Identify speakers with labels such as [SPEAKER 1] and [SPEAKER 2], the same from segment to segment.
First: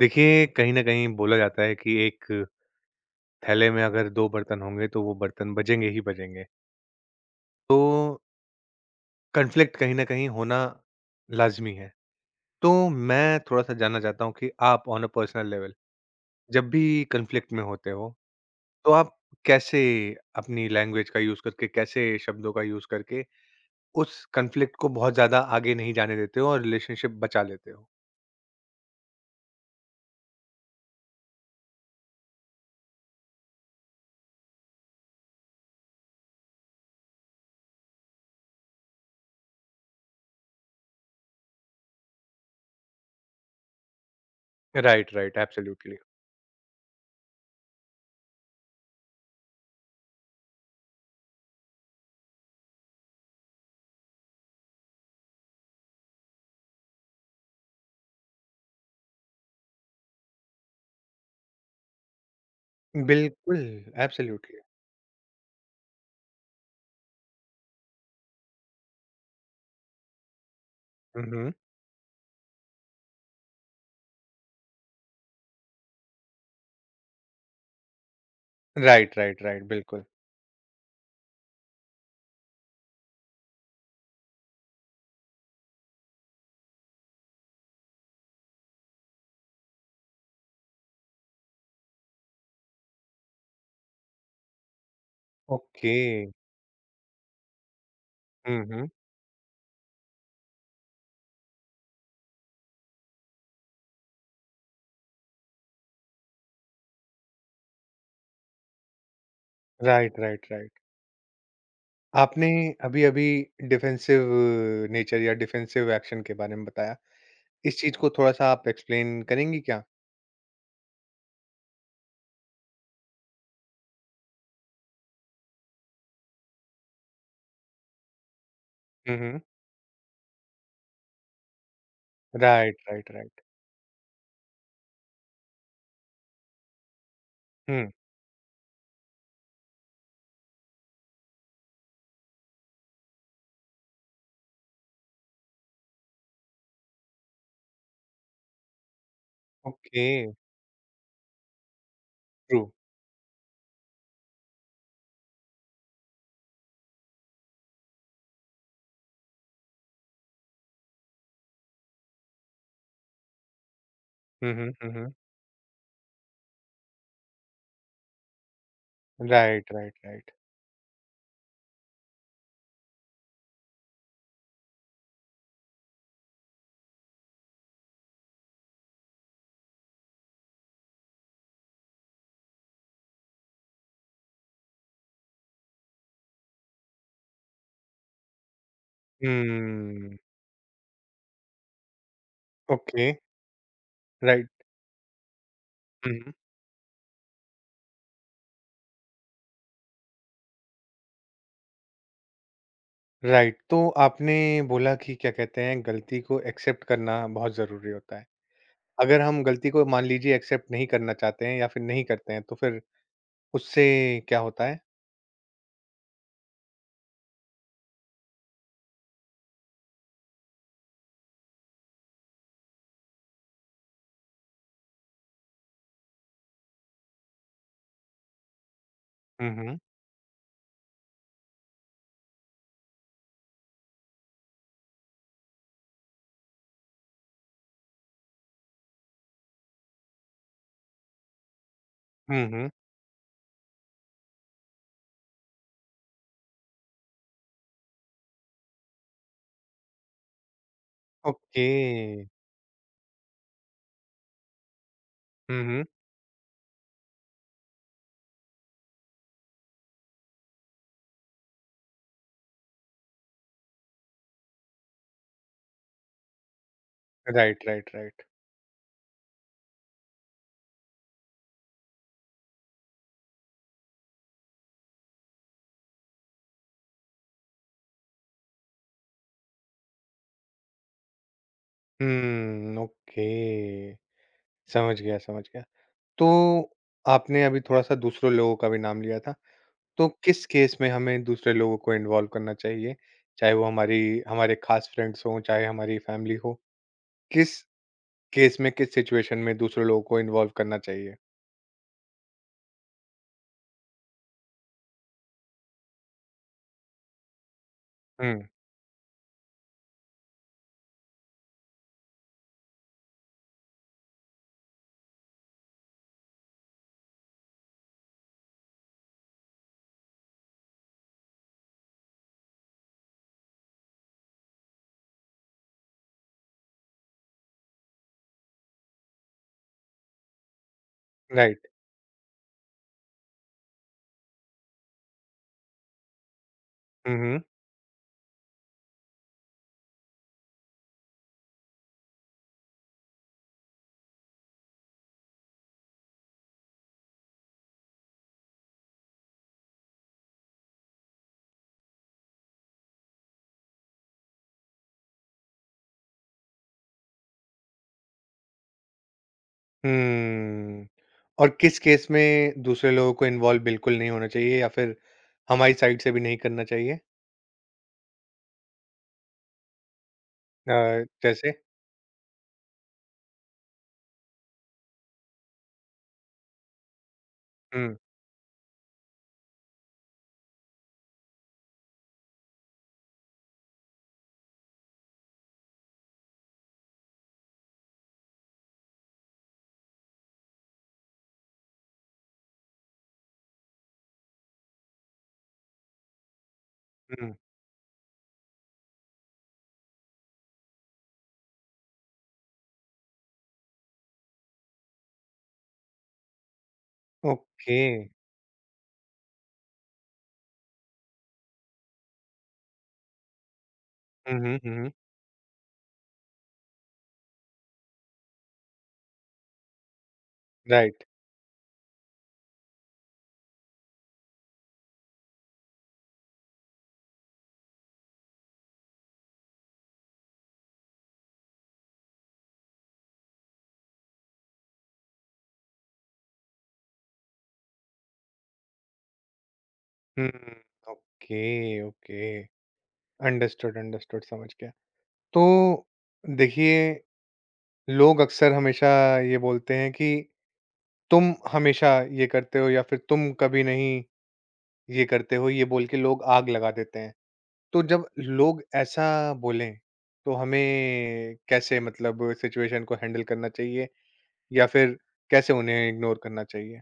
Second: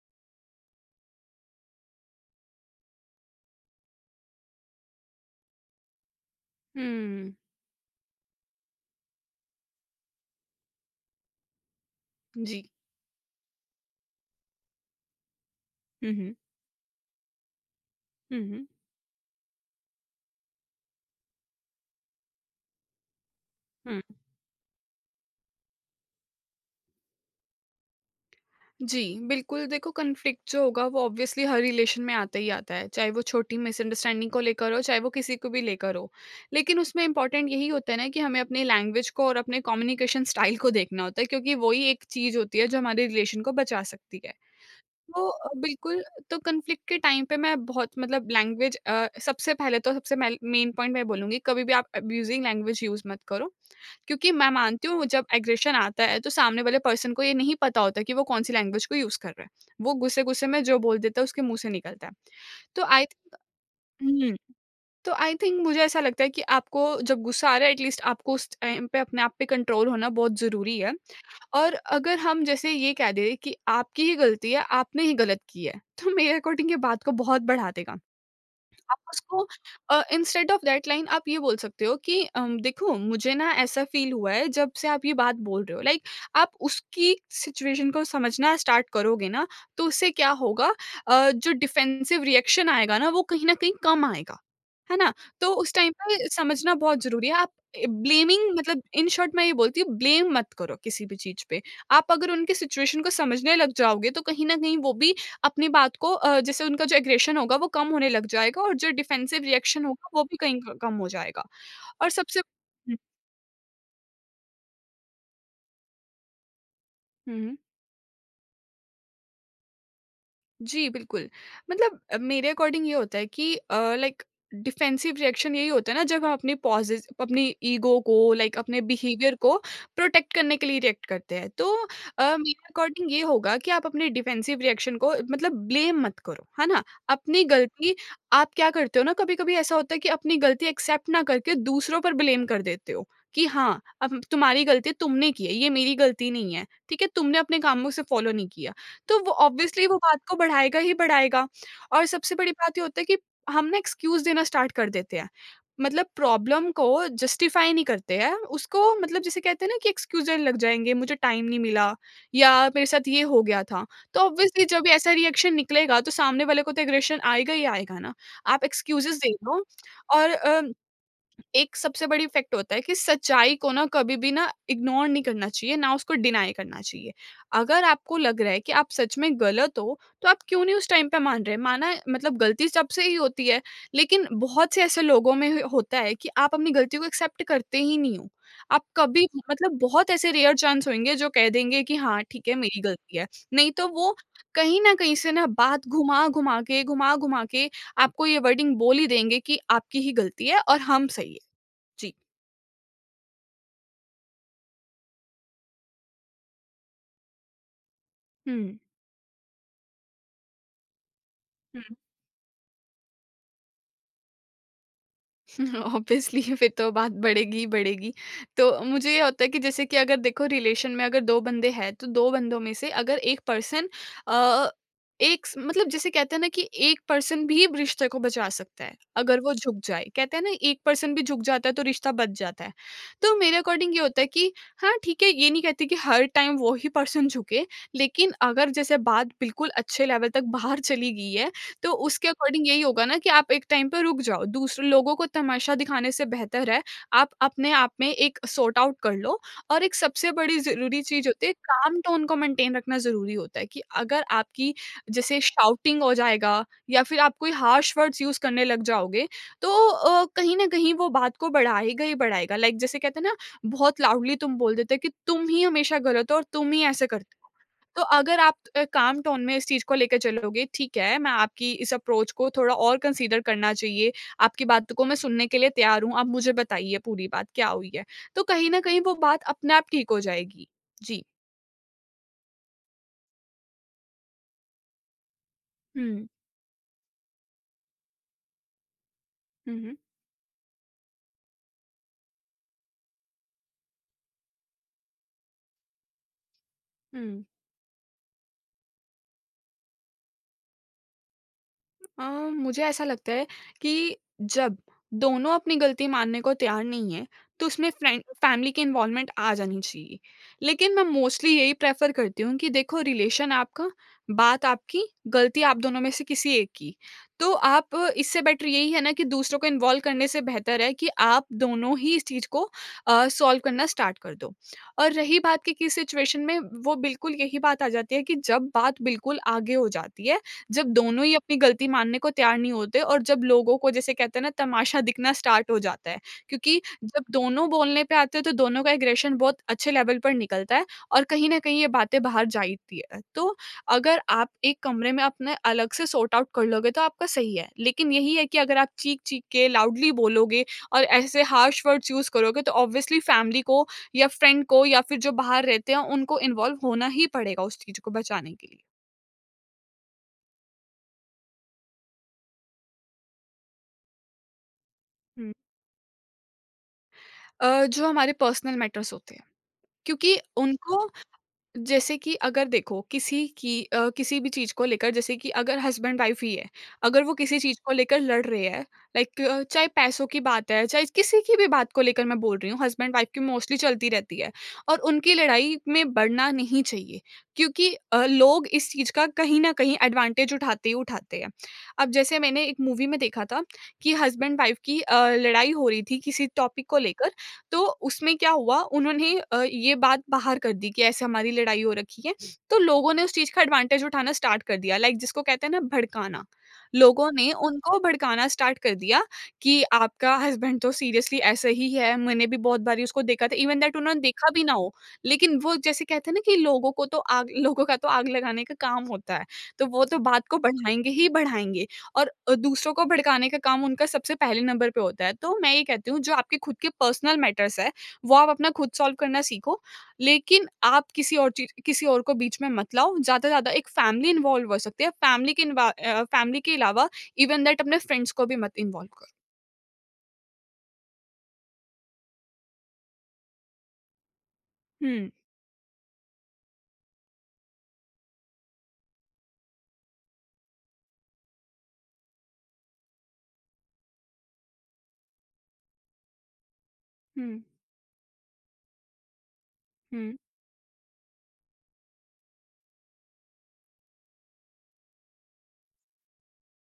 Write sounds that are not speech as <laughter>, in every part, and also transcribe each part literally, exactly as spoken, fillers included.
[SPEAKER 1] देखिए, कहीं न कहीं बोला जाता है कि एक थैले में अगर दो बर्तन होंगे तो वो बर्तन बजेंगे ही बजेंगे।
[SPEAKER 2] हुँ।
[SPEAKER 1] तो कॉन्फ्लिक्ट कहीं न कहीं होना लाज़मी है।
[SPEAKER 2] जी।
[SPEAKER 1] तो मैं थोड़ा-सा जानना चाहता हूँ कि आप on a personal level
[SPEAKER 2] hmm, hmm.
[SPEAKER 1] जब भी कॉन्फ्लिक्ट में होते हो,
[SPEAKER 2] हुँ, हुँ,
[SPEAKER 1] तो आप कैसे अपनी लैंग्वेज का यूज़ करके, कैसे शब्दों का यूज़ करके
[SPEAKER 2] हुँ।
[SPEAKER 1] उस कॉन्फ्लिक्ट को बहुत ज़्यादा आगे नहीं जाने देते हो और रिलेशनशिप बचा लेते हो?
[SPEAKER 2] जी, बिल्कुल देखो कॉन्फ्लिक्ट जो होगा वो ऑब्वियसली हर रिलेशन में आता ही आता है, चाहे वो छोटी मिसअंडरस्टैंडिंग को लेकर हो, चाहे वो किसी को भी लेकर हो। लेकिन उसमें इम्पोर्टेंट यही होता है ना कि हमें अपने लैंग्वेज को और अपने कम्युनिकेशन स्टाइल को देखना होता है क्योंकि वो ही एक चीज़ होती है जो हमारे रिलेशन को बचा सकती है।
[SPEAKER 1] राइट,
[SPEAKER 2] तो
[SPEAKER 1] राइट,
[SPEAKER 2] अ,
[SPEAKER 1] एब्सोल्युटली।
[SPEAKER 2] बिल्कुल। तो कॉन्फ्लिक्ट के टाइम पे मैं बहुत मतलब लैंग्वेज अ, सबसे पहले तो सबसे मेल मेन पॉइंट मैं बोलूँगी कभी भी आप अब्यूज़िंग लैंग्वेज यूज़ मत करो। क्योंकि मैं मानती हूँ जब एग्रेशन आता है तो सामने वाले पर्सन को ये नहीं पता होता कि वो कौन सी लैंग्वेज को यूज़ कर रहा है। वो गुस्से-गुस्से में जो बोल देता है उसके मुँह से निकलता है। तो आई
[SPEAKER 1] बिल्कुल,
[SPEAKER 2] हुँ,
[SPEAKER 1] एब्सोल्युटली।
[SPEAKER 2] तो आई थिंक मुझे ऐसा लगता है कि आपको जब गुस्सा आ रहा है एटलीस्ट आपको उस टाइम पे अपने आप पे कंट्रोल होना बहुत ज़रूरी है।
[SPEAKER 1] हुँ, हुँ।
[SPEAKER 2] और अगर हम जैसे ये कह दें कि आपकी ही गलती है, आपने ही गलत की है, तो मेरे अकॉर्डिंग ये बात को बहुत बढ़ा देगा। आप
[SPEAKER 1] राइट, राइट,
[SPEAKER 2] उसको
[SPEAKER 1] राइट, बिल्कुल।
[SPEAKER 2] इंस्टेड ऑफ दैट लाइन आप ये बोल सकते हो कि अम, देखो मुझे ना ऐसा फील हुआ है जब से आप ये बात बोल रहे हो लाइक, आप उसकी सिचुएशन को समझना स्टार्ट करोगे ना, तो उससे क्या होगा, अ, जो डिफेंसिव रिएक्शन आएगा ना वो कहीं ना कहीं कम आएगा, है ना? तो उस टाइम
[SPEAKER 1] ओके।
[SPEAKER 2] पे समझना बहुत जरूरी है आप। ब्लेमिंग
[SPEAKER 1] हुँ,
[SPEAKER 2] मतलब
[SPEAKER 1] हुँ।
[SPEAKER 2] इन शॉर्ट मैं ये बोलती हूँ, ब्लेम मत करो किसी भी चीज पे। आप अगर उनके सिचुएशन को समझने लग जाओगे तो कहीं ना कहीं वो भी अपनी बात को अ, जैसे उनका जो एग्रेशन होगा वो कम होने लग जाएगा और जो डिफेंसिव रिएक्शन होगा
[SPEAKER 1] राइट,
[SPEAKER 2] वो भी
[SPEAKER 1] राइट,
[SPEAKER 2] कहीं
[SPEAKER 1] राइट।
[SPEAKER 2] क कम हो जाएगा। और सबसे
[SPEAKER 1] आपने
[SPEAKER 2] हुँ,
[SPEAKER 1] अभी-अभी डिफेंसिव नेचर या डिफेंसिव एक्शन के बारे में बताया।
[SPEAKER 2] हुँ।
[SPEAKER 1] इस चीज़ को थोड़ा-सा आप एक्सप्लेन करेंगी क्या?
[SPEAKER 2] जी, बिल्कुल। मतलब अ, मेरे अकॉर्डिंग ये होता है कि अ, लाइक डिफेंसिव रिएक्शन यही होता है ना जब हम अपने पॉसेस अपनी ईगो को, लाइक अपने
[SPEAKER 1] हुँ,
[SPEAKER 2] बिहेवियर
[SPEAKER 1] हुँ।
[SPEAKER 2] को प्रोटेक्ट करने के लिए रिएक्ट करते हैं। तो अ, मेरे
[SPEAKER 1] राइट, राइट,
[SPEAKER 2] अकॉर्डिंग ये
[SPEAKER 1] राइट।
[SPEAKER 2] होगा कि आप अपने डिफेंसिव रिएक्शन को मतलब ब्लेम मत करो, है ना? अपनी
[SPEAKER 1] हुँ,
[SPEAKER 2] गलती आप क्या करते हो ना, कभी-कभी ऐसा होता है कि अपनी गलती एक्सेप्ट ना करके दूसरों पर ब्लेम कर देते हो कि हाँ, अब तुम्हारी गलती तुमने की है, ये मेरी गलती नहीं है। ठीक है? तुमने अपने कामों से फॉलो नहीं किया। तो वो ऑब्वियसली वो
[SPEAKER 1] ओके,
[SPEAKER 2] बात को बढ़ाएगा ही बढ़ाएगा। और सबसे बड़ी
[SPEAKER 1] ट्रू।
[SPEAKER 2] बात ये होता है कि हम ना एक्सक्यूज़ देना स्टार्ट कर देते हैं। मतलब प्रॉब्लम को जस्टिफ़ाई नहीं करते हैं, उसको मतलब जिसे कहते हैं ना कि एक्सक्यूज़ देने लग जाएँगे, मुझे टाइम नहीं मिला या मेरे साथ ये हो गया था। तो
[SPEAKER 1] हुँ,
[SPEAKER 2] ऑब्वियसली
[SPEAKER 1] हुँ,
[SPEAKER 2] जब भी
[SPEAKER 1] हुँ, हुँ।
[SPEAKER 2] ऐसा रिएक्शन निकलेगा तो सामने वाले को तो एग्रेशन आएगा ही आएगा ना। आप एक्सक्यूज़ेज़ दे दो।
[SPEAKER 1] Right, right, right.
[SPEAKER 2] और अ, एक सबसे बड़ी इफ़ेक्ट होता है कि सच्चाई को ना कभी भी ना इग्नोर नहीं करना चाहिए, ना उसको डिनाई करना चाहिए। अगर आपको लग रहा है कि आप सच में गलत हो, तो आप क्यों नहीं उस टाइम पे मान रहे? माना मतलब गलती सबसे ही होती है, लेकिन बहुत से ऐसे लोगों में ह होता है कि आप अपनी गलती को एक्सेप्ट करते ही नहीं हो। आप कभी मतलब
[SPEAKER 1] हुँ,
[SPEAKER 2] बहुत ऐसे रेयर चांस होंगे जो कह देंगे कि हाँ, ठीक है मेरी
[SPEAKER 1] ओके,
[SPEAKER 2] गलती है। नहीं तो वो
[SPEAKER 1] राइट।
[SPEAKER 2] कहीं न कहीं से ना बात
[SPEAKER 1] हुँ, हुँ।
[SPEAKER 2] घुमा-घुमा के, घुमा-घुमा के आपको ये वर्डिंग बोल ही देंगे कि आपकी ही गलती है और हम सही हैं। जी।
[SPEAKER 1] राइट, तो आपने बोला कि क्या कहते हैं, गलती को एक्सेप्ट करना बहुत ज़रूरी होता है।
[SPEAKER 2] हुँ,
[SPEAKER 1] अगर हम गलती को मान लीजिए एक्सेप्ट नहीं करना चाहते हैं या फिर
[SPEAKER 2] हुँ।
[SPEAKER 1] नहीं करते हैं, तो फिर उससे क्या होता है?
[SPEAKER 2] ऑब्वियसली <laughs> फिर तो बात बढ़ेगी ही बढ़ेगी। तो मुझे ये होता है कि जैसे कि अगर देखो रिलेशन में अगर दो बंदे हैं, तो दो बंदों में से अगर एक पर्सन अ, एक स मतलब जिसे कहते हैं ना कि एक पर्सन भी रिश्ते को बचा सकता है, अगर
[SPEAKER 1] हुँ,
[SPEAKER 2] वो
[SPEAKER 1] हुँ।
[SPEAKER 2] झुक जाए। कहते हैं ना एक पर्सन भी झुक जाता है तो रिश्ता बच जाता है। तो मेरे अकॉर्डिंग ये होता है कि हाँ, ठीक है, ये नहीं कहती कि हर टाइम वो ही पर्सन झुके, लेकिन अगर जैसे बात बिल्कुल अच्छे लेवल तक बाहर चली गई है, तो उसके
[SPEAKER 1] हुँ,
[SPEAKER 2] अकॉर्डिंग
[SPEAKER 1] हुँ।
[SPEAKER 2] यही होगा ना कि आप एक टाइम पे रुक जाओ, दूसरे लोगों को तमाशा दिखाने से बेहतर है, आप अपने आप में एक सॉर्ट आउट कर लो। और एक सबसे बड़ी ज़रूरी चीज़ होती है,
[SPEAKER 1] ओके।
[SPEAKER 2] काम टोन को मेंटेन रखना ज़रूरी होता है कि अगर आपकी जैसे
[SPEAKER 1] हुँ, हुँ।
[SPEAKER 2] शाउटिंग हो जाएगा या फिर आप कोई हार्श वर्ड्स यूज़ करने लग जाओगे, तो अ, कहीं न कहीं वो बात को बढ़ाएगा ही बढ़ाएगा। लाइक जैसे कहते हैं ना, बहुत लाउडली तुम बोल देते हो कि तुम ही हमेशा गलत हो और तुम ही ऐसे करते हो।
[SPEAKER 1] राइट, राइट,
[SPEAKER 2] तो
[SPEAKER 1] राइट।
[SPEAKER 2] अगर आप अ, काम टोन में इस चीज़ को लेकर चलोगे, ठीक है, मैं आपकी इस अप्रोच को थोड़ा और कंसीडर करना चाहिए, आपकी बातों को मैं सुनने के लिए तैयार हूँ, आप मुझे बताइए पूरी बात क्या हुई है। तो कहीं न कहीं वो बात अपने आप ठीक हो जाएगी। जी।
[SPEAKER 1] हुँ, ओके। समझ गया, समझ गया।
[SPEAKER 2] हुँ।
[SPEAKER 1] तो आपने अभी थोड़ा-सा दूसरे लोगों का भी नाम लिया था।
[SPEAKER 2] हुँ, हुँ।
[SPEAKER 1] तो किस केस में हमें दूसरे लोगों को इन्वॉल्व करना चाहिए? चाहे वो हमारी हमारे ख़ास फ्रेंड्स हों, चाहे हमारी फैमिली हो।
[SPEAKER 2] हुँ।
[SPEAKER 1] किस केस में, किस सिचुएशन में दूसरे लोगों को इन्वॉल्व करना चाहिए?
[SPEAKER 2] अ, मुझे ऐसा लगता है कि जब दोनों अपनी गलती मानने को तैयार नहीं है, तो उसमें फ्रेंड
[SPEAKER 1] हुँ।
[SPEAKER 2] फैमिली की इन्वॉल्वमेंट आ जानी चाहिए। लेकिन मैं मोस्टली यही प्रेफ़र करती हूँ कि देखो रिलेशन आपका, बात आपकी, गलती आप दोनों में से किसी एक की। तो आप अ, इससे बेटर यही है ना कि दूसरों को इन्वॉल्व करने से बेहतर है कि आप दोनों ही इस चीज़ को अ, सॉल्व करना स्टार्ट कर दो। और रही बात कि किस सिचुएशन में, वो बिल्कुल यही बात आ जाती है कि जब बात बिल्कुल आगे हो जाती है, जब दोनों ही अपनी
[SPEAKER 1] राइट।
[SPEAKER 2] गलती मानने को तैयार नहीं होते और जब लोगों को जैसे कहते हैं ना तमाशा दिखना स्टार्ट हो जाता है, क्योंकि
[SPEAKER 1] हुँ,
[SPEAKER 2] जब
[SPEAKER 1] हुँ।
[SPEAKER 2] दोनों बोलने पे आते हैं तो दोनों का एग्रेशन बहुत अच्छे लेवल पर निकलता है और कहीं न कहीं ये बातें बाहर जाती है। तो अगर आप एक कमरे में अपने अलग से सॉर्ट आउट कर लोगे तो आपका सही है, लेकिन यही है कि अगर आप चीख-चीख के लाउडली बोलोगे और ऐसे हार्श वर्ड्स यूज़ करोगे तो ऑब्वियसली फैमिली को या फ्रेंड को या फिर जो बाहर रहते हैं उनको इन्वॉल्व होना ही पड़ेगा उस चीज़ को बचाने के लिए।
[SPEAKER 1] हम्म, और किस केस में दूसरे लोगों को इन्वॉल्व बिल्कुल नहीं होना चाहिए या फिर
[SPEAKER 2] हुँ।
[SPEAKER 1] हमारी साइड से भी नहीं करना चाहिए?
[SPEAKER 2] अ, जो हमारे पर्सनल मैटर्स होते हैं क्योंकि
[SPEAKER 1] अ,
[SPEAKER 2] उनको
[SPEAKER 1] जैसे?
[SPEAKER 2] जैसे कि अगर देखो किसी की अ, किसी भी चीज़ को लेकर, जैसे कि अगर हस्बैंड वाइफ ही है, अगर वो किसी चीज़ को
[SPEAKER 1] हुँ,
[SPEAKER 2] लेकर लड़ रहे हैं, लाइक चाहे पैसों की बात है चाहे किसी की भी बात को लेकर, मैं बोल रही हूँ हस्बैंड वाइफ की मोस्टली चलती रहती है और उनकी लड़ाई में बढ़ना नहीं चाहिए क्योंकि अ, लोग इस चीज़ का कहीं ना कहीं एडवांटेज उठाते ही उठाते हैं। अब जैसे मैंने एक मूवी में देखा था कि हस्बैंड वाइफ की अ, लड़ाई हो रही थी किसी टॉपिक को लेकर,
[SPEAKER 1] हुँ,
[SPEAKER 2] तो उसमें क्या हुआ उन्होंने अ, ये बात बाहर कर दी कि ऐसे हमारी लड़ाई हो रखी है। तो लोगों ने उस चीज़ का एडवांटेज उठाना स्टार्ट कर दिया, लाइक जिसको कहते हैं ना भड़काना। लोगों ने
[SPEAKER 1] ओके।
[SPEAKER 2] उनको भड़काना स्टार्ट कर दिया कि आपका हस्बैंड तो सीरियसली ऐसे ही है, मैंने भी बहुत बारी उसको देखा था, इवन दैट उन्होंने
[SPEAKER 1] हुँ,
[SPEAKER 2] देखा
[SPEAKER 1] हुँ,
[SPEAKER 2] भी ना
[SPEAKER 1] हुँ, हुँ,
[SPEAKER 2] हो। लेकिन वो जैसे कहते हैं ना कि लोगों को तो आग लोगों का तो आग लगाने का काम होता है। तो वो तो बात को
[SPEAKER 1] राइट।
[SPEAKER 2] बढ़ाएँगे ही बढ़ाएँगे। और अ, दूसरों को भड़काने का काम उनका सबसे पहले नंबर पे होता है। तो मैं ये कहती हूँ जो आपके खुद के पर्सनल मैटर्स है, वो आप अपना खुद सॉल्व करना सीखो, लेकिन आप किसी और चीज़ किसी और को बीच में मत लाओ। ज़्यादा से ज़्यादा एक फैमिली इन्वॉल्व हो सकती है। फैमिली के इन्वा अ, फैमिली के अलावा इवन दैट अपने फ्रेंड्स को भी मत इन्वॉल्व करो।
[SPEAKER 1] हुँ, ओके, ओके। अंडरस्टूड, अंडरस्टूड समझ गया।
[SPEAKER 2] हुँ,
[SPEAKER 1] तो देखिए, लोग अक्सर हमेशा ये बोलते हैं कि तुम हमेशा ये करते हो या फिर तुम कभी नहीं ये करते हो, ये बोल के लोग आग लगा देते हैं।
[SPEAKER 2] हुँ,
[SPEAKER 1] तो जब लोग ऐसा बोलें, तो
[SPEAKER 2] हुँ।
[SPEAKER 1] हमें कैसे मतलब सिचुएशन को हैंडल करना चाहिए या फिर कैसे उन्हें इग्नोर करना चाहिए?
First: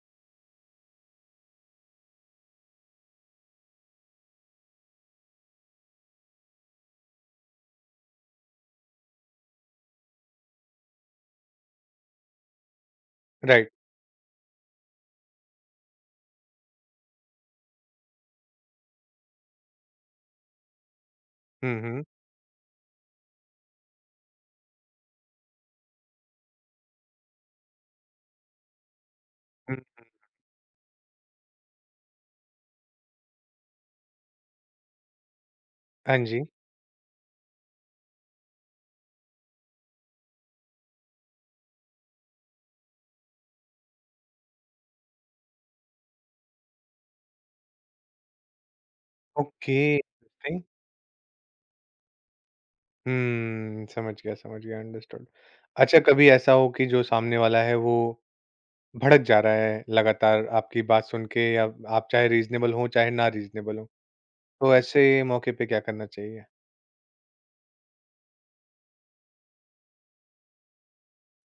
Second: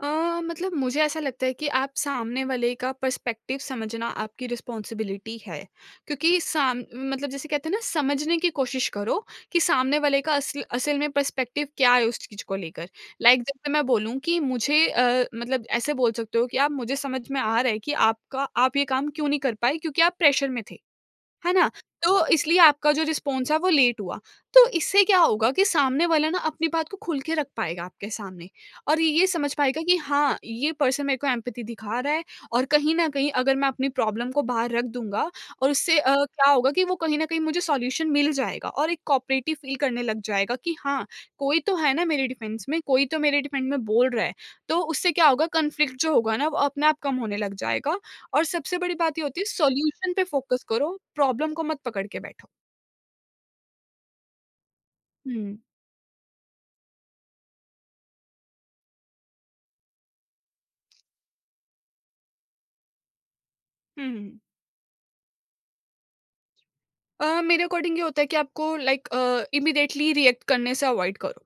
[SPEAKER 2] अ, मतलब मुझे ऐसा लगता है कि आप सामने वाले का पर्सपेक्टिव समझना आपकी रिस्पॉन्सिबिलिटी है क्योंकि साम मतलब जैसे कहते हैं ना समझने की कोशिश करो कि सामने वाले का असल असल में पर्सपेक्टिव क्या है उस चीज को लेकर, लाइक
[SPEAKER 1] राइट।
[SPEAKER 2] जैसे मैं बोलूँ कि मुझे अ, मतलब ऐसे बोल सकते हो कि आप, मुझे समझ में आ रहा है कि आपका आप ये काम क्यों नहीं कर पाए क्योंकि आप प्रेशर में थे, है ना?
[SPEAKER 1] हुँ, हुँ,
[SPEAKER 2] तो इसलिए आपका जो रिस्पॉन्स है वो लेट हुआ। तो इससे क्या होगा कि सामने वाला ना अपनी बात को खुल के रख पाएगा आपके सामने और ये ये समझ पाएगा कि
[SPEAKER 1] हुँ।
[SPEAKER 2] हाँ, ये पर्सन मेरे को एम्पैथी दिखा रहा है। और कहीं न कहीं अगर मैं अपनी प्रॉब्लम को बाहर रख दूँगा और उससे अ,
[SPEAKER 1] हाँ जी।
[SPEAKER 2] क्या होगा कि वो कहीं न कहीं मुझे सॉल्यूशन मिल जाएगा और एक कोऑपरेटिव फील करने लग जाएगा कि हाँ, कोई तो है ना मेरे डिफेंस में, कोई तो मेरे डिफेंड में बोल रहा है। तो उससे क्या होगा कॉन्फ्लिक्ट जो होगा ना वो अपने आप कम होने लग जाएगा। और सबसे बड़ी बात ये होती है
[SPEAKER 1] ओके,
[SPEAKER 2] सॉल्यूशन पे
[SPEAKER 1] इंटरेस्टिंग।
[SPEAKER 2] फोकस करो, प्रॉब्लम को मत पकड़ के बैठो।
[SPEAKER 1] हम्म, समझ गया, समझ गया, अंडरस्टूड।
[SPEAKER 2] हुँ।
[SPEAKER 1] अच्छा, कभी ऐसा हो कि जो सामने वाला है, वो भड़क जा रहा है लगातार आपकी बात सुन के या आप चाहे रीज़नेबल हों, चाहे ना रीज़नेबल हों,
[SPEAKER 2] हुँ, हुँ।
[SPEAKER 1] तो ऐसे मौके पे क्या करना चाहिए?
[SPEAKER 2] अ, मेरे अकॉर्डिंग ये होता है कि आपको लाइक अ, इमीडिएटली रिएक्ट करने से अवॉइड करो।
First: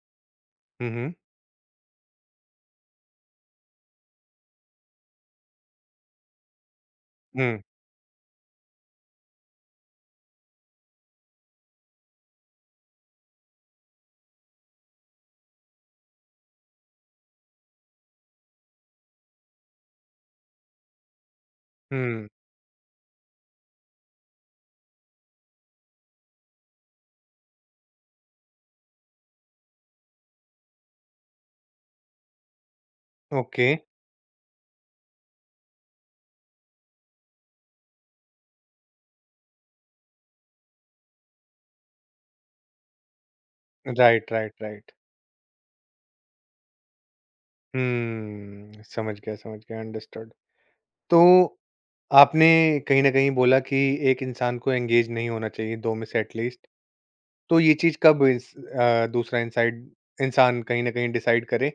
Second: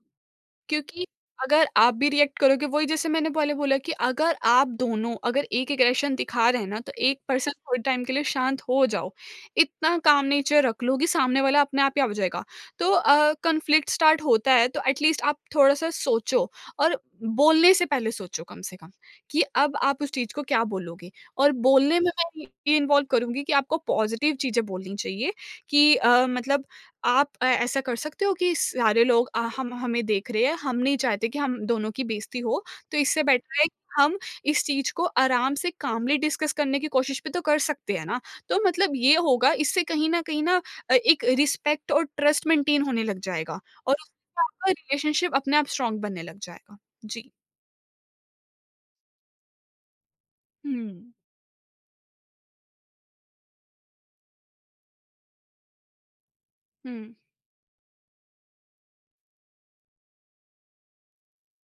[SPEAKER 1] हुँ,
[SPEAKER 2] क्योंकि
[SPEAKER 1] हुँ।
[SPEAKER 2] अगर आप भी रिएक्ट करोगे वही जैसे मैंने पहले बोला कि अगर आप दोनों अगर एक एग्रेशन दिखा रहे हैं ना तो एक पर्सन
[SPEAKER 1] हुँ,
[SPEAKER 2] थोड़े टाइम के लिए शांत हो जाओ। इतना काम नेचर रख लो कि सामने वाला अपने आप ही आ जाएगा। तो अ, कॉन्फ्लिक्ट स्टार्ट होता है तो एटलीस्ट आप थोड़ा-सा सोचो और बोलने से पहले सोचो कम से कम कि अब आप उस चीज़ को क्या बोलोगे? और बोलने में
[SPEAKER 1] हुँ।
[SPEAKER 2] मैं ये इन्वॉल्व करूँगी कि आपको पॉज़िटिव चीज़ें बोलनी चाहिए कि अ, मतलब आप अ, ऐसा कर सकते हो कि सारे लोग, अ, हम हमें देख रहे हैं, हम नहीं चाहते कि हम दोनों की बेइज़्ती हो, तो इससे बेटर है
[SPEAKER 1] ओके।
[SPEAKER 2] कि हम इस चीज़ को आराम से कामली डिस्कस करने की कोशिश भी तो कर सकते हैं ना। तो मतलब ये होगा इससे कहीं न कहीं ना अ, एक रिस्पेक्ट और ट्रस्ट मेंटेन होने लग जाएगा और
[SPEAKER 1] राइट,
[SPEAKER 2] उससे
[SPEAKER 1] राइट,
[SPEAKER 2] आपका
[SPEAKER 1] राइट।
[SPEAKER 2] रिलेशनशिप अपने आप स्ट्रॉन्ग बनने लग जाएगा। जी।
[SPEAKER 1] हम्म, समझ गया, समझ गया, अंडरस्टूड।
[SPEAKER 2] हुँ,
[SPEAKER 1] तो आपने कहीं न कहीं बोला कि एक इंसान को एंगेज नहीं होना चाहिए दो में से एटलीस्ट।
[SPEAKER 2] हुँ।
[SPEAKER 1] तो ये चीज़ कब इस अ, दूसरा इनसाइड इंसान कहीं न कहीं डिसाइड करे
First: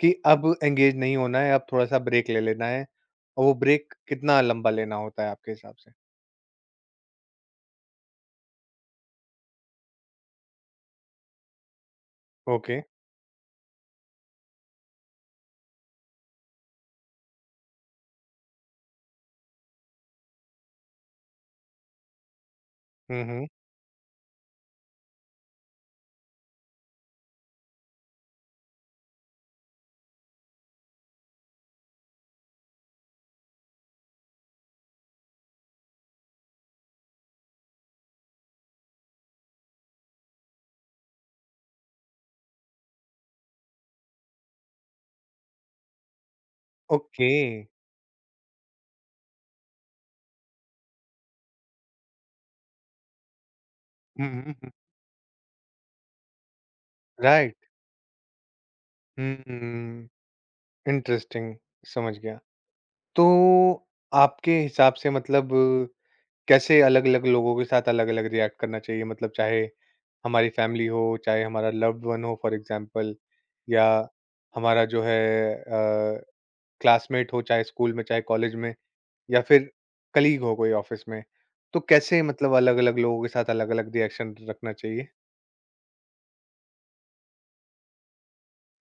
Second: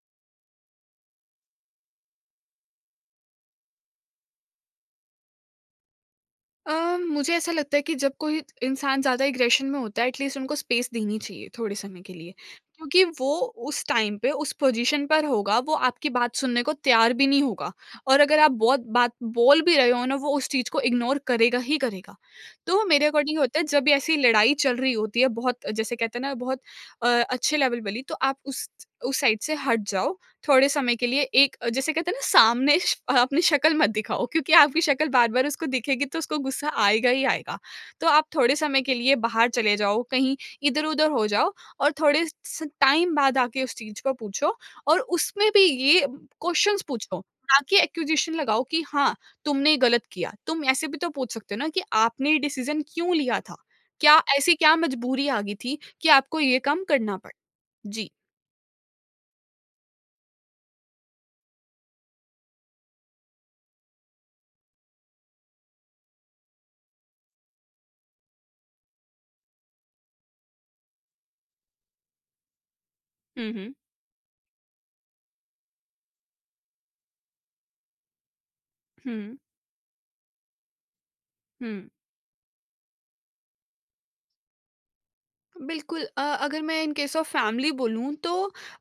[SPEAKER 1] कि अब एंगेज नहीं होना है, अब थोड़ा-सा ब्रेक ले लेना है और वो ब्रेक कितना लंबा लेना होता है आपके हिसाब से?
[SPEAKER 2] अ, मुझे ऐसा लगता है कि जब कोई इंसान ज़्यादा एग्रेशन में होता है एटलीस्ट उनको स्पेस देनी चाहिए थोड़े समय के लिए।
[SPEAKER 1] ओके।
[SPEAKER 2] क्योंकि वो उस टाइम पे उस पोज़ीशन पर होगा, वो आपकी बात सुनने को तैयार भी नहीं होगा और अगर आप बहुत बात बोल भी रहे हो ना वो उस चीज़ को इग्नोर करेगा ही करेगा। तो मेरे
[SPEAKER 1] हुँ,
[SPEAKER 2] अकॉर्डिंग
[SPEAKER 1] हुँ।
[SPEAKER 2] होता है जब ये ऐसी लड़ाई चल रही होती है बहुत जैसे कहते हैं ना बहुत अ, अच्छे लेवल वाली, तो आप उस उस साइड से हट जाओ थोड़े समय के लिए। एक अ, जैसे कहते हैं ना, सामने श अ, अपनी शक्ल मत दिखाओ, क्योंकि आपकी शक्ल बार-बार उसको दिखेगी तो उसको गुस्सा आएगा ही आएगा। तो आप थोड़े समय के लिए बाहर चले जाओ, कहीं इधर-उधर हो जाओ और थोड़े स टाइम बाद आके उस चीज़ को पूछो। और उसमें भी ये क्वेश्चन्स पूछो,
[SPEAKER 1] ओके।
[SPEAKER 2] ना कि एक्यूज़ेशन लगाओ कि हाँ, तुमने गलत किया। तुम ऐसे भी तो पूछ सकते हो ना कि आपने ये डिसीज़न क्यों लिया था? क्या
[SPEAKER 1] हुँ, हुँ,
[SPEAKER 2] ऐसी
[SPEAKER 1] हुँ।
[SPEAKER 2] क्या मजबूरी आ गई थी कि आपको ये काम करना पड़ा?
[SPEAKER 1] राइट।
[SPEAKER 2] जी।
[SPEAKER 1] हम्म, इंटरेस्टिंग, समझ गया। तो आपके हिसाब से मतलब कैसे अलग-अलग लोगों के साथ अलग-अलग रिएक्ट करना चाहिए? मतलब चाहे हमारी फैमिली हो, चाहे हमारा लव्ड वन हो फॉर एग्ज़ाम्पल
[SPEAKER 2] हुँ, हुँ।
[SPEAKER 1] या हमारा जो है अ, क्लासमेट हो चाहे स्कूल में, चाहे कॉलेज में
[SPEAKER 2] हुँ,
[SPEAKER 1] या फिर कलीग हो कोई ऑफ़िस में। तो
[SPEAKER 2] हुँ।
[SPEAKER 1] कैसे मतलब अलग-अलग लोगों के साथ अलग-अलग रिएक्शन रखना चाहिए?
[SPEAKER 2] बिल्कुल। अ, अगर मैं इन केस ऑफ फैमिली बोलूँ तो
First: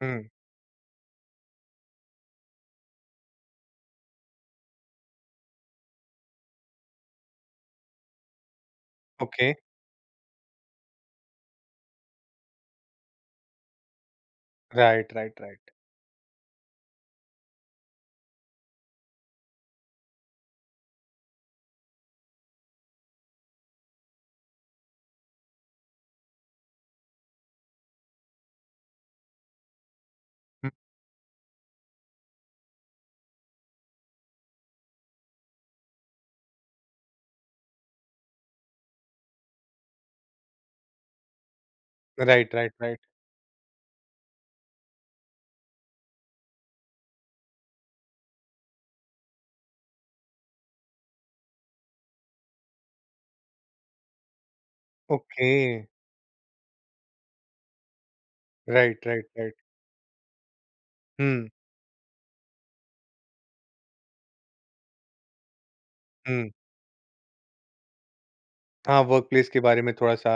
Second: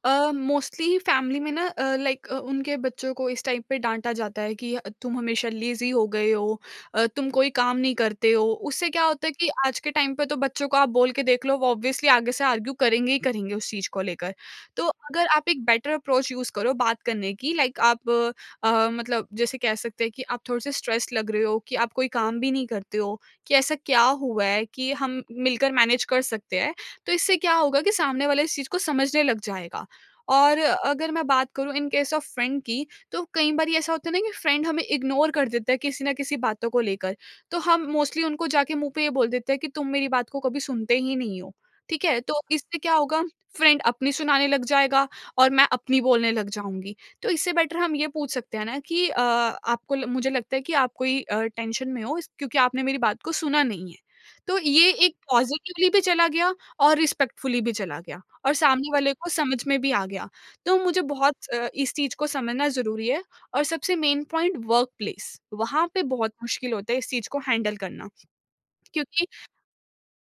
[SPEAKER 1] हुँ,
[SPEAKER 2] मोस्टली फैमिली में ना लाइक उनके बच्चों को इस टाइप पे डांटा जाता है कि तुम हमेशा लेजी हो गए हो, अ, तुम कोई काम नहीं करते हो। उससे क्या होता है
[SPEAKER 1] ओके।
[SPEAKER 2] कि आज के टाइम पे तो बच्चों को आप बोल के देख लो वो ऑब्वियसली आगे से आर्ग्यू करेंगे ही करेंगे उस चीज को लेकर। तो
[SPEAKER 1] राइट,
[SPEAKER 2] अगर
[SPEAKER 1] राइट,
[SPEAKER 2] आप एक
[SPEAKER 1] राइट।
[SPEAKER 2] बेटर अप्रोच यूज करो बात करने की, लाइक आप अ, अ, मतलब जैसे कह सकते हैं कि आप थोड़े से स्ट्रेस लग रहे हो कि आप कोई काम भी नहीं करते हो, कि ऐसा क्या हुआ है कि हम मिलकर मैनेज कर सकते हैं। तो इससे क्या होगा कि सामने वाला इस चीज़ को समझने लग जाएगा। और
[SPEAKER 1] हुँ,
[SPEAKER 2] अगर मैं बात करूँ इन केस ऑफ फ्रेंड की, तो कई बारी ऐसा होता है ना कि फ्रेंड हमें इग्नोर कर देता है किसी ना किसी बातों को लेकर। तो हम मोस्टली उनको जाके मुँह पे ये बोल देते हैं कि तुम मेरी बात को कभी सुनते ही नहीं हो। ठीक है? तो
[SPEAKER 1] राइट, राइट,
[SPEAKER 2] इससे क्या
[SPEAKER 1] राइट।
[SPEAKER 2] होगा, फ्रेंड अपनी सुनाने लग जाएगा और मैं अपनी बोलने लग जाऊँगी। तो इससे बेटर हम ये पूछ सकते हैं ना कि अ, आपको ल- मुझे लगता है कि आप कोई टेंशन में हो इस- क्योंकि आपने मेरी बात को सुना नहीं है। तो ये एक
[SPEAKER 1] ओके।
[SPEAKER 2] पॉजिटिवली भी चला गया और रिस्पेक्टफुली भी चला गया और सामने
[SPEAKER 1] राइट,
[SPEAKER 2] वाले
[SPEAKER 1] राइट,
[SPEAKER 2] को
[SPEAKER 1] राइट।
[SPEAKER 2] समझ में भी आ गया। तो मुझे बहुत
[SPEAKER 1] हुँ,
[SPEAKER 2] अ, इस चीज को समझना जरूरी है। और सबसे मेन पॉइंट वर्क प्लेस, वहां पे बहुत
[SPEAKER 1] हुँ।
[SPEAKER 2] मुश्किल होता है इस चीज को हैंडल करना,
[SPEAKER 1] हाँ,
[SPEAKER 2] क्योंकि
[SPEAKER 1] वर्क प्लेस के बारे में थोड़ा-सा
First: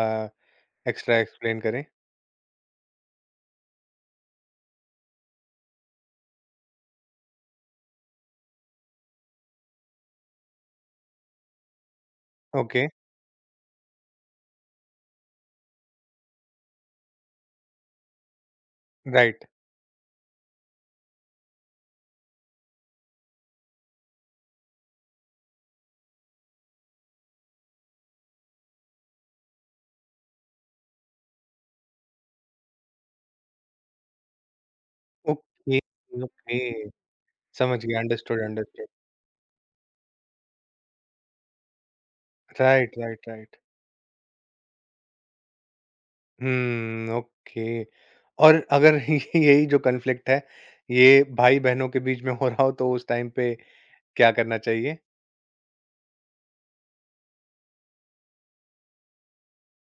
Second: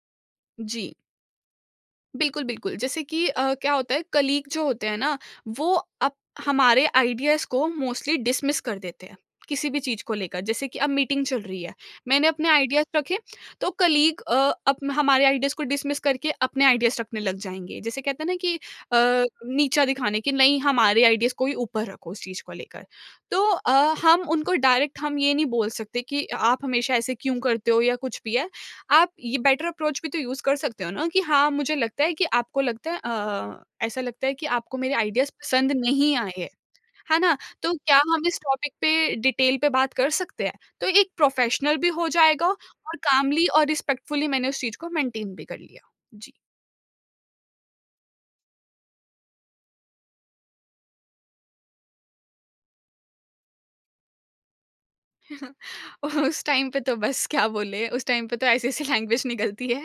[SPEAKER 2] जी।
[SPEAKER 1] एक्स्ट्रा एक्सप्लेन करें।
[SPEAKER 2] बिल्कुल, बिल्कुल। जैसे कि अ, क्या होता है कलीग जो होते हैं ना, वो अप हमारे आइडियाज़ को मोस्टली डिसमिस कर देते हैं, किसी भी चीज़ को लेकर। जैसे कि अब मीटिंग चल रही है, मैंने अपने आइडियाज़
[SPEAKER 1] ओके,
[SPEAKER 2] रखे, तो कलीग अ, अप हमारे आइडियाज़ को डिसमिस करके अपने आइडियाज़ रखने लग जाएँगे। जैसे कहते हैं ना कि अ,
[SPEAKER 1] राइट।
[SPEAKER 2] नीचा दिखाने, कि नहीं हमारे आइडियाज़ को ही ऊपर रखो उस चीज़ को लेकर। तो अ, हम उनको डायरेक्ट हम ये नहीं बोल सकते कि आप हमेशा ऐसे क्यों करते हो या कुछ भी है। आप ये बेटर अप्रोच भी तो यूज़ कर सकते हो ना कि हाँ, मुझे लगता है कि आपको लगता है अ, ऐसा लगता है कि आपको मेरे आइडियाज़ पसंद
[SPEAKER 1] ओके,
[SPEAKER 2] नहीं आए हैं,
[SPEAKER 1] ओके,
[SPEAKER 2] है ना? तो
[SPEAKER 1] समझ
[SPEAKER 2] क्या
[SPEAKER 1] गया,
[SPEAKER 2] हम इस
[SPEAKER 1] अंडरस्टूड,
[SPEAKER 2] टॉपिक
[SPEAKER 1] अंडरस्टूड।
[SPEAKER 2] पे डिटेल पे बात कर सकते हैं? तो एक प्रोफ़ेशनल भी हो जाएगा और
[SPEAKER 1] राइट, राइट,
[SPEAKER 2] कामली
[SPEAKER 1] राइट।
[SPEAKER 2] और रिस्पेक्टफुली मैंने उस चीज़ को मेंटेन भी कर लिया। जी।
[SPEAKER 1] हुँ, ओके और अगर <laughs> यही जो कॉन्फ्लिक्ट है, ये भाई-बहनों के बीच में हो रहा हो, तो उस टाइम पे क्या करना चाहिए?
[SPEAKER 2] उस टाइम पे तो बस क्या बोले, उस टाइम पे तो ऐसी-ऐसी लैंग्वेज निकलती है।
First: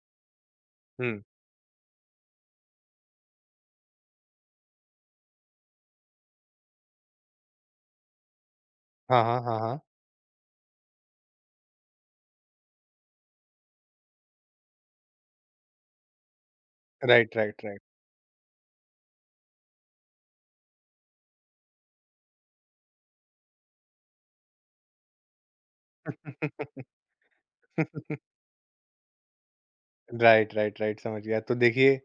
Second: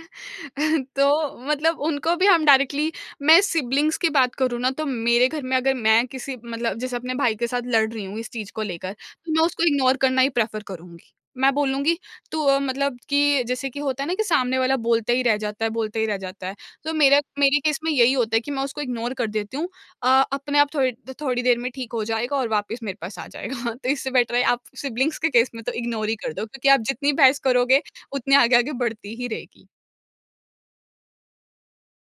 [SPEAKER 2] <laughs>
[SPEAKER 1] हुँ,
[SPEAKER 2] तो मतलब उनको भी हम डायरेक्टली, मैं सिबलिंग्स की बात करूँ ना, तो मेरे घर में अगर मैं किसी मतलब जैसे अपने भाई के साथ लड़ रही हूँ इस चीज़ को लेकर,
[SPEAKER 1] हाँ,
[SPEAKER 2] तो
[SPEAKER 1] हाँ,
[SPEAKER 2] मैं
[SPEAKER 1] हाँ,
[SPEAKER 2] उसको
[SPEAKER 1] हाँ।
[SPEAKER 2] इग्नोर करना ही प्रेफ़र करूँगी। मैं बोलूँगी तो अ, मतलब कि जैसे कि होता है ना कि सामने वाला बोलता ही रह जाता है, बोलता ही रह जाता है। तो मेरा
[SPEAKER 1] राइट,
[SPEAKER 2] मेरे
[SPEAKER 1] राइट,
[SPEAKER 2] केस
[SPEAKER 1] राइट।
[SPEAKER 2] में यही होता है कि मैं उसको इग्नोर कर देती हूँ। अ, अपने आप थोड़ी थोड़ी देर में ठीक हो जाएगा और वापस मेरे पास आ जाएगा। <laughs> तो इससे बेटर है आप सिबलिंग्स के केस में तो इग्नोर ही कर दो, क्योंकि आप
[SPEAKER 1] <laughs>
[SPEAKER 2] जितनी बहस करोगे उतनी आगे-आगे बढ़ती ही रहेगी।
[SPEAKER 1] राइट, राइट, राइट, <laughs> समझ गया। तो देखिए,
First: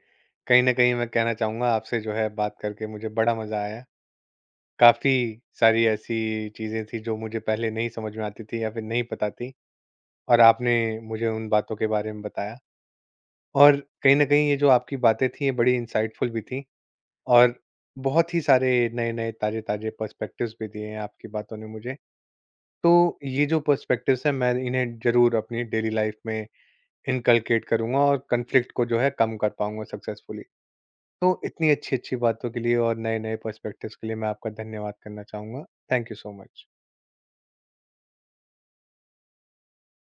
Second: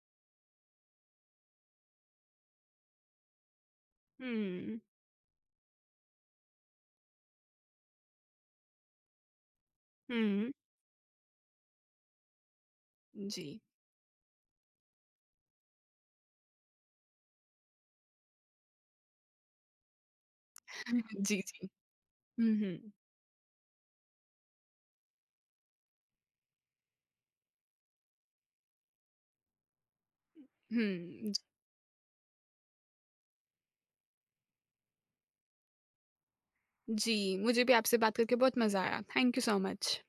[SPEAKER 1] कहीं न कहीं मैं कहना चाहूँगा आपसे जो है बात करके मुझे बड़ा मज़ा आया।
[SPEAKER 2] हुँ,
[SPEAKER 1] काफ़ी सारी ऐसी चीज़ें थी जो मुझे पहले नहीं समझ में आती थी या फिर नहीं पता थी। और
[SPEAKER 2] हुँ।
[SPEAKER 1] आपने मुझे उन बातों के बारे में बताया
[SPEAKER 2] जी।
[SPEAKER 1] और कहीं न कहीं ये जो आपकी बातें थी ये बड़ी इंसाइटफुल भी थी और बहुत ही सारे नए-नए, ताज़े-ताज़े पर्सपेक्टिव्स भी दिए हैं
[SPEAKER 2] <laughs>
[SPEAKER 1] आपकी
[SPEAKER 2] जी,
[SPEAKER 1] बातों ने
[SPEAKER 2] जी।
[SPEAKER 1] मुझे।
[SPEAKER 2] हुँ, हुँ।
[SPEAKER 1] तो ये जो पर्सपेक्टिव्स हैं मैं इन्हें ज़रूर अपनी डेली लाइफ़ में इनकल्केट करूँगा और कॉन्फ्लिक्ट को जो है कम कर पाऊँगा सक्सेसफुली।
[SPEAKER 2] हुँ,
[SPEAKER 1] तो
[SPEAKER 2] जी।
[SPEAKER 1] इतनी अच्छी-अच्छी बातों के लिए और नए-नए पर्सपेक्टिव्स के लिए मैं आपका धन्यवाद करना चाहूँगा। Thank you so much.
[SPEAKER 2] जी, मुझे भी आपसे बात करके बहुत मज़ा आया। Thank you so much.